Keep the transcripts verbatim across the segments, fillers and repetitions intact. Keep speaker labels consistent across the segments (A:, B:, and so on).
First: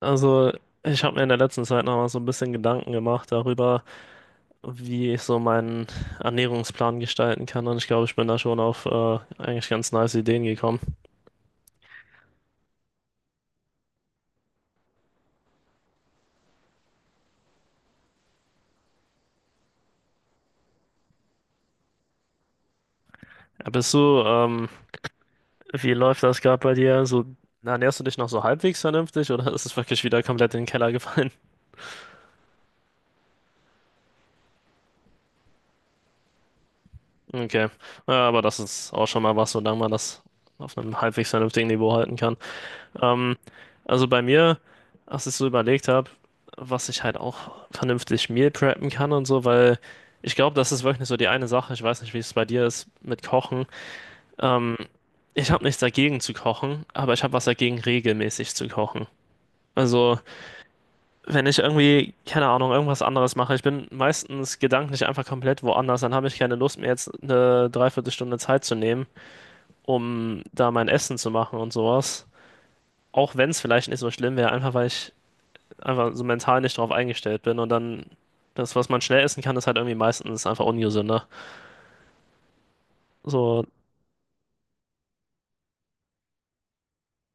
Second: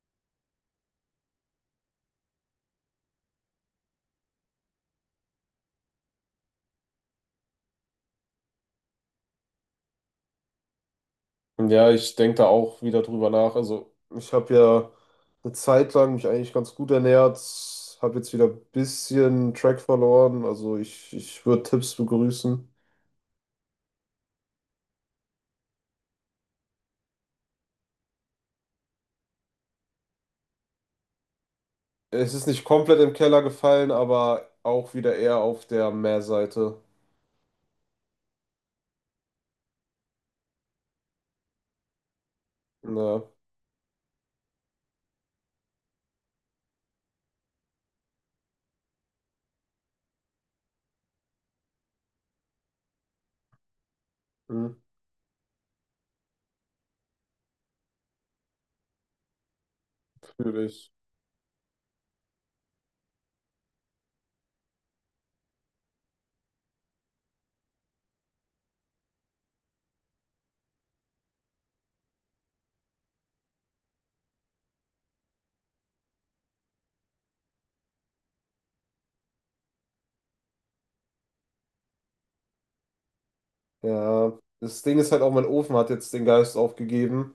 A: Also, ich habe mir in der letzten Zeit noch mal so ein bisschen Gedanken gemacht darüber, wie ich so meinen Ernährungsplan gestalten kann. Und ich glaube, ich bin da schon auf äh, eigentlich ganz nice Ideen gekommen.
B: Ja, ich denke da auch wieder drüber nach. Also, ich habe ja eine Zeit lang mich eigentlich ganz gut ernährt, habe jetzt wieder ein bisschen Track verloren. Also, ich, ich würde Tipps begrüßen.
A: Äh, Bist du, ähm, wie läuft das gerade bei dir? So, ernährst du dich noch so halbwegs vernünftig oder ist es wirklich wieder komplett in den Keller gefallen?
B: Es ist nicht komplett im Keller gefallen, aber auch wieder eher auf der Mehrseite.
A: Okay, ja, aber das ist auch schon mal was, solange man das auf einem halbwegs vernünftigen Niveau halten kann.
B: Ja,
A: Ähm, also bei mir, als ich so überlegt habe, was ich halt auch vernünftig Meal preppen kann und so, weil ich glaube, das ist wirklich so die eine Sache. Ich weiß nicht, wie es bei dir ist mit Kochen.
B: hm,
A: Ähm, ich habe nichts dagegen zu kochen, aber ich habe was dagegen, regelmäßig zu kochen. Also,
B: fühle ich.
A: wenn ich irgendwie, keine Ahnung, irgendwas anderes mache, ich bin meistens gedanklich einfach komplett woanders, dann habe ich keine Lust, mir jetzt eine Dreiviertelstunde Zeit zu nehmen, um da mein Essen zu machen und sowas. Auch wenn es vielleicht nicht so schlimm wäre, einfach weil ich einfach so mental nicht drauf eingestellt bin und dann das, was man schnell essen kann, ist halt irgendwie meistens einfach ungesünder. So,
B: Ja, das Ding ist halt auch, mein Ofen hat jetzt den Geist aufgegeben.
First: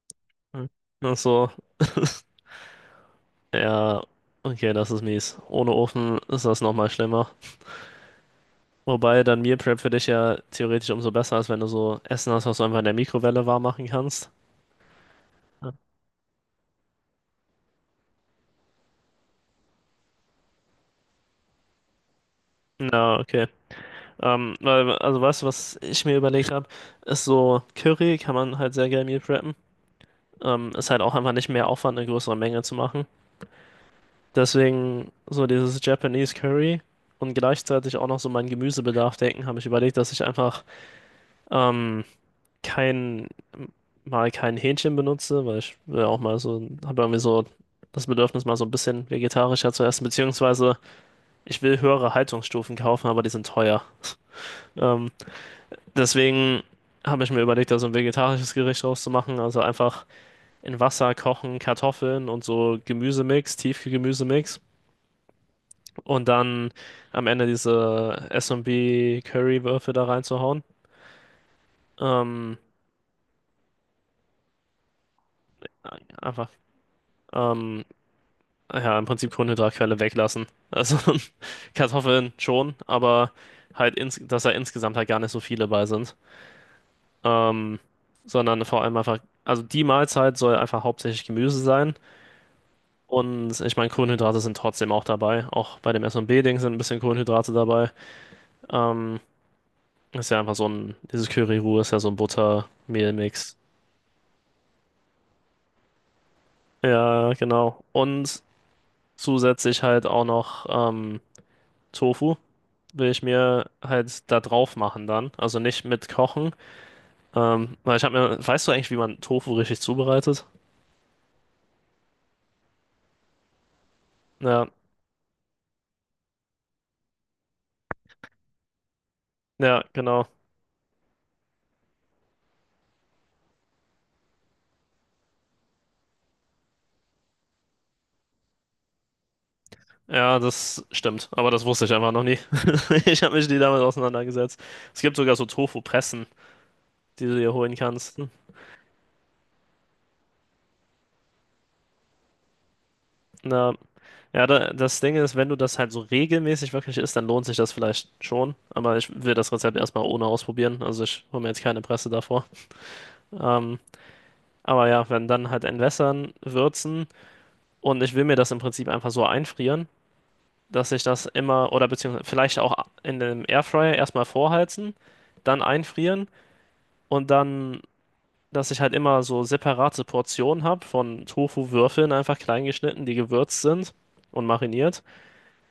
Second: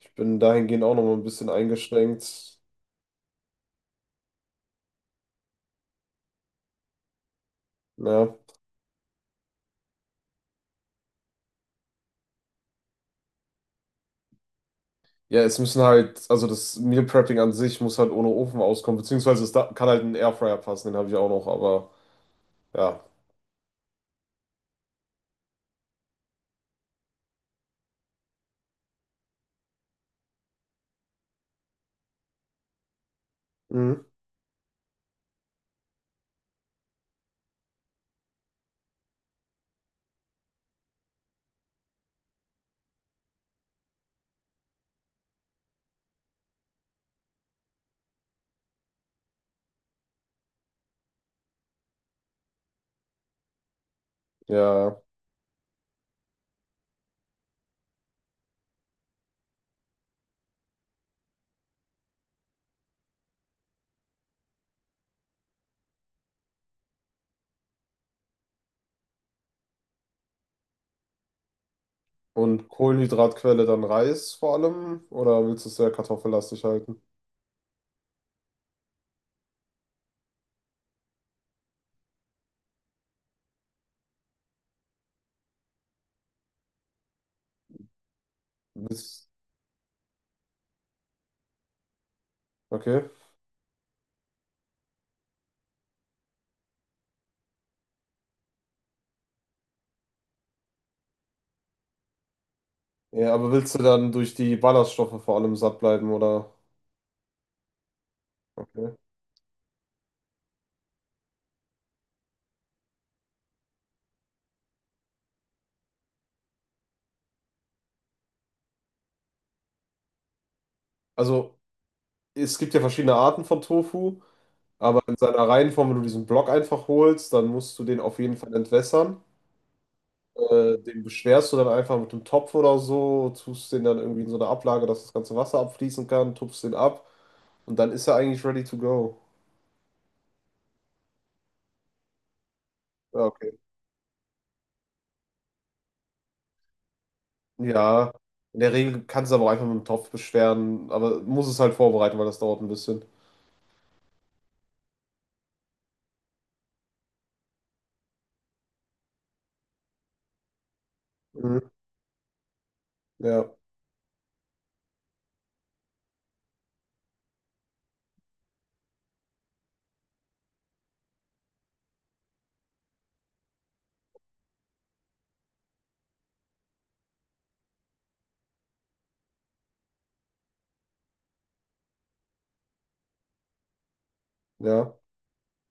B: Ich bin dahingehend auch noch
A: das
B: mal
A: ist
B: ein bisschen
A: so,
B: eingeschränkt.
A: ja, okay, das ist mies. Ohne Ofen ist das nochmal schlimmer.
B: Ja.
A: Wobei dann Meal Prep für dich ja theoretisch umso besser ist, wenn du so Essen hast, was du einfach in der Mikrowelle warm machen kannst.
B: Ja, es
A: Ja,
B: müssen halt, also das Meal Prepping an sich muss halt ohne Ofen auskommen, beziehungsweise es da, kann halt ein Airfryer passen, den habe ich auch noch, aber ja.
A: na, okay. Ähm, weil, also weißt du, was ich mir überlegt habe, ist so Curry kann man halt sehr geil Meal preppen. Ähm, ist halt auch einfach nicht mehr Aufwand, eine größere Menge zu machen.
B: Mhm.
A: Deswegen so dieses Japanese Curry und gleichzeitig auch noch so meinen Gemüsebedarf decken, habe ich überlegt, dass ich einfach ähm, kein, mal kein Hähnchen benutze, weil ich will auch mal so, habe irgendwie so das Bedürfnis, mal so ein bisschen vegetarischer zu essen, beziehungsweise ich will höhere Haltungsstufen kaufen, aber die sind teuer.
B: Ja.
A: Ähm, deswegen habe ich mir überlegt, da so ein vegetarisches Gericht draus zu machen, also einfach in Wasser kochen, Kartoffeln und so Gemüsemix, Tiefkühlgemüsemix und dann am Ende diese S S&B Curry-Würfe da reinzuhauen. Ähm,
B: Und Kohlenhydratquelle dann Reis vor allem? Oder willst du es sehr
A: einfach,
B: kartoffellastig halten?
A: ähm, ja, im Prinzip Kohlenhydratquelle weglassen. Also Kartoffeln schon, aber halt, ins, dass da insgesamt halt gar nicht so viele bei sind. Ähm, sondern vor allem einfach,
B: Willst,
A: also die Mahlzeit soll einfach hauptsächlich Gemüse sein.
B: okay.
A: Und ich meine, Kohlenhydrate sind trotzdem auch dabei. Auch bei dem S und B ding sind ein bisschen Kohlenhydrate dabei. Ähm, ist ja einfach so ein, dieses Curry-Roux ist ja so ein
B: Ja, aber
A: Butter-Mehl-Mix.
B: willst du dann durch die Ballaststoffe vor allem satt bleiben, oder?
A: Ja, genau. Und
B: Okay.
A: zusätzlich halt auch noch ähm, Tofu will ich mir halt da drauf machen dann. Also nicht mit kochen. Ähm, weil ich habe mir, weißt du eigentlich, wie man Tofu richtig zubereitet?
B: Also, es gibt ja verschiedene Arten von Tofu,
A: Ja,
B: aber in seiner reinen Form, wenn du diesen Block einfach holst, dann musst du den auf jeden Fall entwässern.
A: ja, genau.
B: Äh, den beschwerst du dann einfach mit einem Topf oder so, tust den dann irgendwie in so eine Ablage, dass das ganze Wasser abfließen kann, tupfst den ab und dann ist er eigentlich ready to go.
A: Ja, das stimmt. Aber das wusste ich einfach noch nie.
B: Ja,
A: Ich habe mich nie
B: okay.
A: damit auseinandergesetzt. Es gibt sogar so Tofu-Pressen, die du dir holen
B: Ja,
A: kannst.
B: in der Regel kannst du aber auch einfach mit dem Topf beschweren, aber muss es halt vorbereiten, weil das dauert ein bisschen.
A: Ja, da, das Ding ist, wenn du das halt so regelmäßig wirklich isst, dann lohnt sich das vielleicht schon. Aber ich will das Rezept erstmal ohne ausprobieren. Also ich hole mir jetzt
B: Mhm.
A: keine Presse davor.
B: Ja,
A: Ähm, aber ja, wenn dann halt entwässern, würzen und ich will mir das im Prinzip einfach so einfrieren, dass ich das immer oder beziehungsweise vielleicht auch in dem Airfryer erstmal vorheizen, dann einfrieren und dann, dass ich halt immer so separate Portionen habe von Tofu-Würfeln einfach klein geschnitten, die gewürzt sind und
B: ja.
A: mariniert.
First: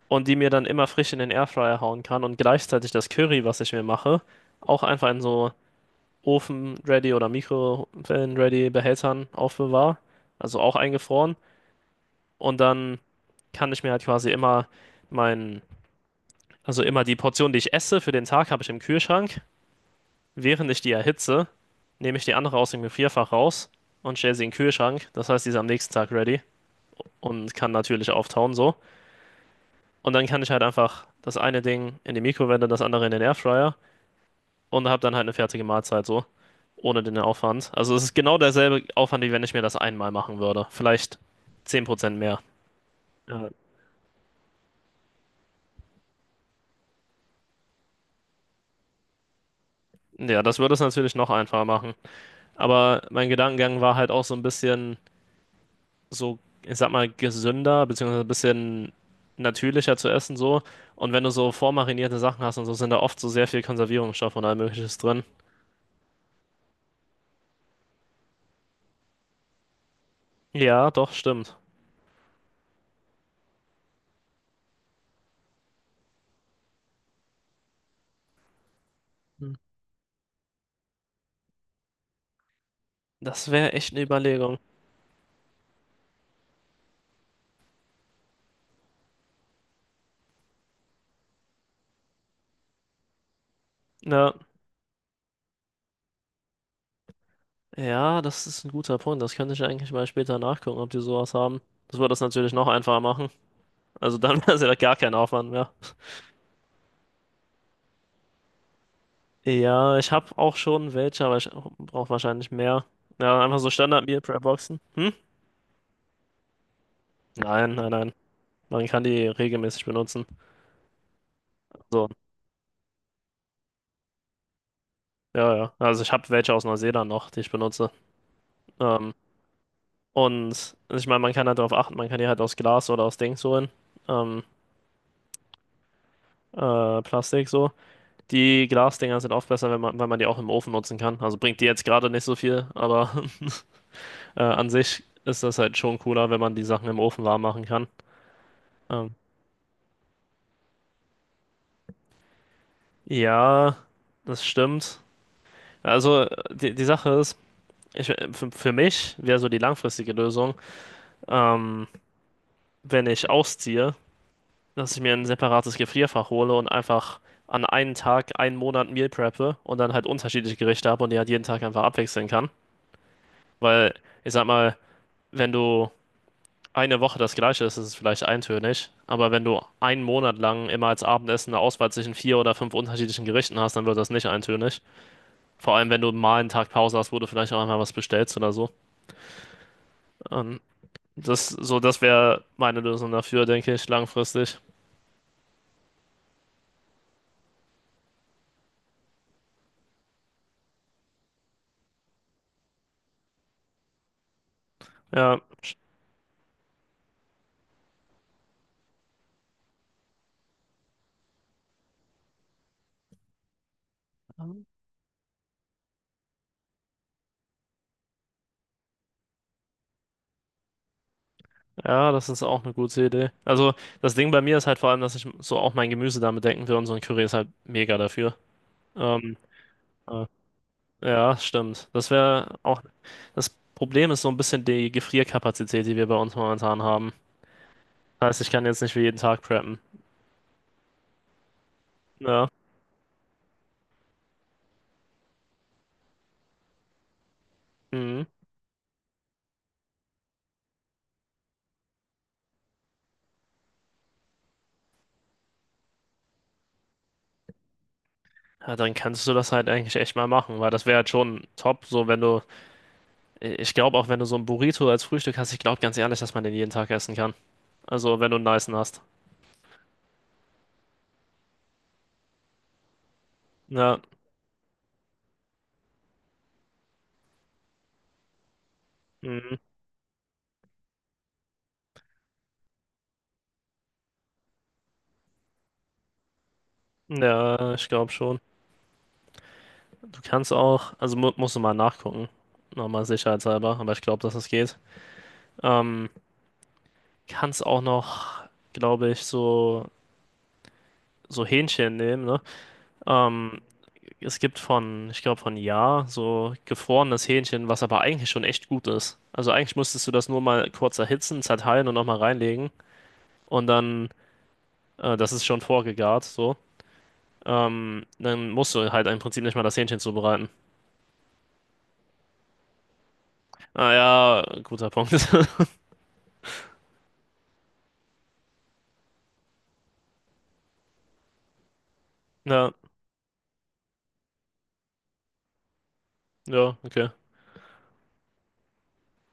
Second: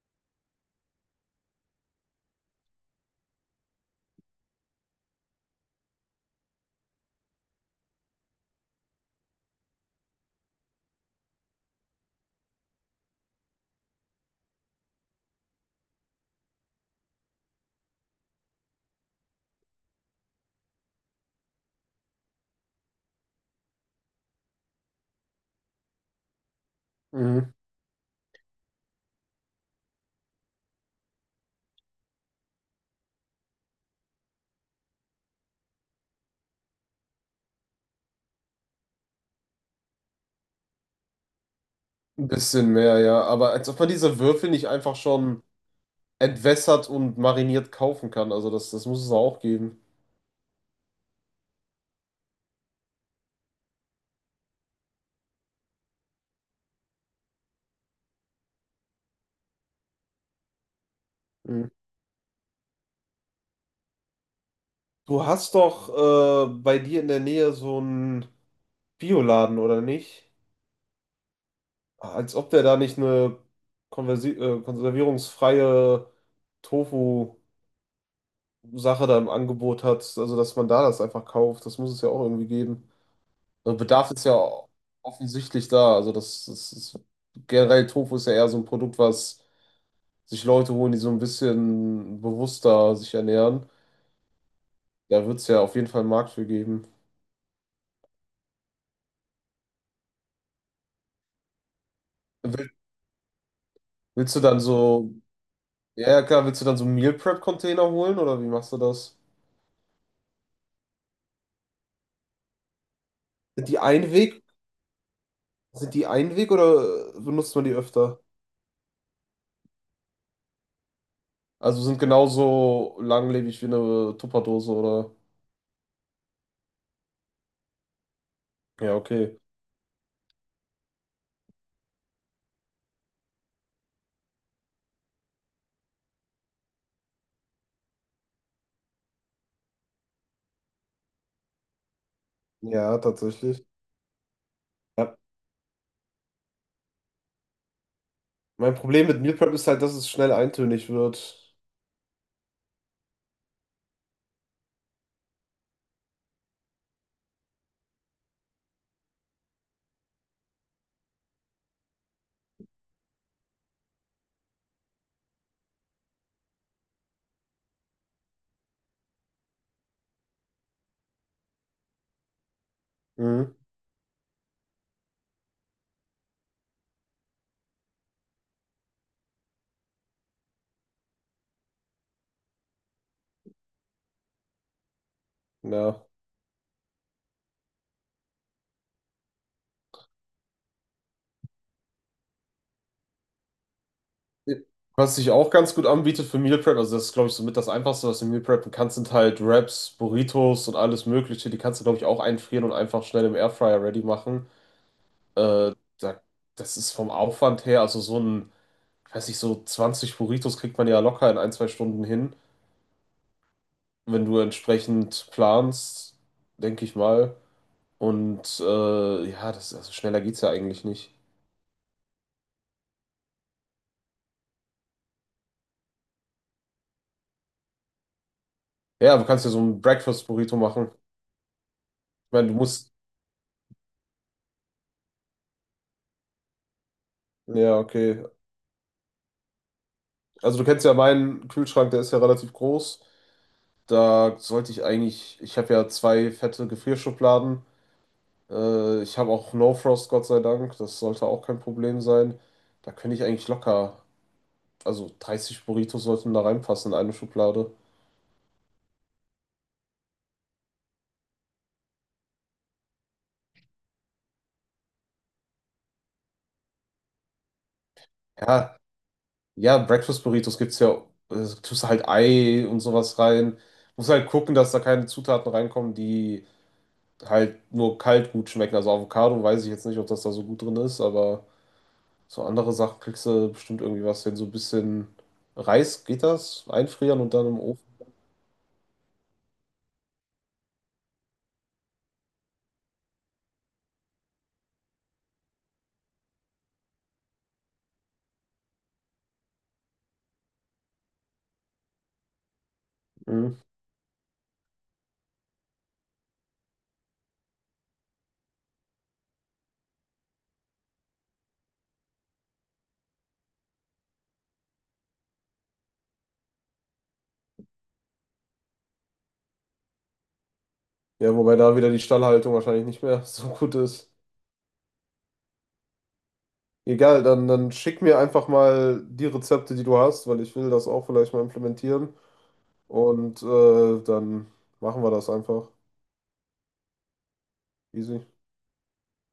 A: Und die mir dann immer frisch in den Airfryer hauen kann und gleichzeitig das Curry, was ich mir mache, auch einfach in so Ofen-ready oder Mikrowellen-ready Behältern aufbewahre, also auch eingefroren und dann kann ich mir halt quasi immer mein, also immer die Portion, die ich esse für den Tag, habe ich im Kühlschrank. Während ich die erhitze, nehme ich die andere aus dem Gefrierfach raus und stelle sie in den Kühlschrank. Das heißt, die ist am nächsten Tag ready
B: Mhm.
A: und kann natürlich auftauen so. Und dann kann ich halt einfach das eine Ding in die Mikrowelle, das andere in den Airfryer und habe dann halt eine fertige Mahlzeit so, ohne den Aufwand. Also es ist genau derselbe Aufwand, wie wenn ich mir das einmal machen würde. Vielleicht zehn Prozent
B: Ein
A: mehr.
B: bisschen mehr, ja.
A: Ja,
B: Aber als ob man diese Würfel nicht einfach schon entwässert und mariniert kaufen kann. Also das, das muss es auch geben.
A: ja, das würde es natürlich noch einfacher machen. Aber mein Gedankengang war halt auch so ein bisschen so, ich sag mal, gesünder, beziehungsweise ein bisschen natürlicher zu essen so. Und wenn du so
B: Mhm.
A: vormarinierte Sachen hast und so, sind da oft so sehr viel Konservierungsstoff und all Mögliches drin.
B: Du hast doch äh, bei dir in der Nähe so ein Bioladen oder nicht?
A: Ja, doch, stimmt.
B: Als ob der da nicht eine Konversi äh, konservierungsfreie Tofu-Sache da im
A: Hm.
B: Angebot hat, also dass man da das einfach kauft, das muss es ja auch irgendwie geben.
A: Das wäre
B: Also
A: echt eine
B: Bedarf ist ja
A: Überlegung.
B: offensichtlich da, also das, das ist generell Tofu ist ja eher so ein Produkt, was sich Leute holen, die so ein bisschen bewusster sich ernähren.
A: Ja.
B: Da wird es ja auf jeden Fall einen Markt für geben.
A: Ja, das ist ein guter Punkt. Das könnte ich eigentlich mal später nachgucken, ob die sowas haben. Das würde das natürlich noch
B: Will-
A: einfacher machen. Also
B: Willst
A: dann
B: du
A: wäre
B: dann
A: es ja gar
B: so,
A: kein Aufwand mehr.
B: ja ja, klar, willst du dann so Meal Prep Container holen oder wie machst du das?
A: Ja, ich habe auch schon welche, aber ich brauche wahrscheinlich mehr. Ja, einfach
B: Sind
A: so
B: die
A: Standard-Meal Prep
B: Einweg
A: Boxen. Hm?
B: Sind die Einweg oder benutzt man die
A: Nein, nein, nein.
B: öfter?
A: Man kann die regelmäßig benutzen.
B: Also sind
A: So,
B: genauso langlebig wie eine Tupperdose oder?
A: ja, ja. Also ich habe welche aus Neuseeland noch, die ich benutze.
B: Ja,
A: Ähm,
B: okay.
A: und ich meine, man kann halt darauf achten, man kann die halt aus Glas oder aus Dings holen. Ähm, äh, Plastik so. Die Glasdinger sind oft besser, wenn man, weil man die auch im Ofen nutzen kann. Also bringt die jetzt gerade nicht so viel,
B: Ja,
A: aber
B: tatsächlich.
A: äh, an sich
B: Ja.
A: ist das halt schon cooler, wenn man die Sachen im Ofen warm machen kann.
B: Mein Problem
A: Ähm,
B: mit Meal Prep ist halt, dass es schnell eintönig wird.
A: ja, das stimmt. Also äh, die, die Sache ist, ich, für, für mich wäre so die langfristige Lösung, ähm, wenn ich ausziehe, dass ich mir ein separates Gefrierfach hole und einfach an einen Tag, einen Monat Meal preppe und dann halt unterschiedliche Gerichte habe und die halt jeden Tag einfach abwechseln kann.
B: Mhm.
A: Weil ich sag mal, wenn du eine Woche das Gleiche ist, ist es vielleicht eintönig. Aber wenn du einen Monat lang immer als Abendessen eine Auswahl zwischen vier oder fünf unterschiedlichen Gerichten hast, dann wird das nicht eintönig. Vor allem, wenn
B: Ja.
A: du mal einen Tag Pause hast, wo du vielleicht auch einmal was bestellst oder so. Ähm, das so, das wäre meine Lösung dafür, denke ich, langfristig.
B: Was sich auch ganz gut anbietet für Meal Prep, also das ist, glaube ich, somit das Einfachste, was du Meal preppen kannst, sind halt Wraps, Burritos und alles Mögliche. Die kannst du, glaube ich, auch einfrieren und einfach schnell im Airfryer ready machen.
A: Ja,
B: Äh, da, das ist vom Aufwand her, also so ein ich weiß nicht, so zwanzig Burritos kriegt man ja locker in ein, zwei Stunden hin, wenn du entsprechend planst, denke ich mal. Und äh, ja, das, also schneller geht's ja eigentlich nicht.
A: ja, das ist auch eine gute Idee. Also, das Ding bei mir ist halt vor allem, dass ich so auch mein Gemüse damit denken will und so ein Curry ist halt mega dafür.
B: Ja, du
A: Ähm,
B: kannst ja so ein
A: äh,
B: Breakfast-Burrito machen.
A: Ja, stimmt. Das
B: Ich meine, du
A: wäre auch.
B: musst.
A: Das Problem ist so ein bisschen die Gefrierkapazität, die wir bei uns momentan haben.
B: Ja, okay.
A: Heißt, ich kann jetzt nicht für jeden Tag preppen.
B: Also du kennst ja meinen Kühlschrank, der ist ja
A: Ja.
B: relativ groß. Da sollte ich eigentlich, ich habe ja zwei fette Gefrierschubladen.
A: Mhm.
B: Äh, ich habe auch No Frost, Gott sei Dank. Das sollte auch kein Problem sein. Da könnte ich eigentlich locker also dreißig Burritos sollten da reinpassen in eine Schublade.
A: Ja, dann kannst du das halt eigentlich echt mal machen, weil das wäre halt schon top, so wenn du. Ich glaube auch, wenn du so ein Burrito als Frühstück hast, ich glaube ganz ehrlich, dass man den jeden Tag essen kann. Also, wenn du einen
B: Ja,
A: nicen hast.
B: ja, Breakfast Burritos gibt's ja, äh, tust halt Ei und sowas rein.
A: Ja.
B: Muss halt gucken, dass da keine Zutaten reinkommen, die halt nur kalt gut schmecken. Also Avocado
A: Mhm.
B: weiß ich jetzt nicht, ob das da so gut drin ist, aber so andere Sachen kriegst du bestimmt irgendwie was hin. So ein bisschen Reis geht das, einfrieren und dann im
A: Ja,
B: Ofen.
A: ich glaube schon. Du kannst auch, also mu musst du mal nachgucken. Nochmal sicherheitshalber, aber ich glaube, dass es geht. Ähm. kannst auch noch, glaube ich, so, so, Hähnchen nehmen, ne?
B: Mhm.
A: Ähm, es gibt von, ich glaube, von Ja, so gefrorenes Hähnchen, was aber eigentlich schon echt gut ist. Also eigentlich musstest du das nur mal kurz erhitzen, zerteilen und nochmal reinlegen. Und dann, äh, das ist schon vorgegart, so. Ähm, dann musst du halt im Prinzip nicht mal das Hähnchen zubereiten.
B: Ja, wobei da wieder die Stallhaltung wahrscheinlich nicht mehr so gut
A: Ah
B: ist.
A: ja, guter Punkt.
B: Egal, dann, dann schick mir einfach mal die Rezepte, die du hast, weil ich will das auch vielleicht mal implementieren.
A: Ja,
B: Und äh, dann machen wir das einfach.
A: ja, okay.
B: Easy.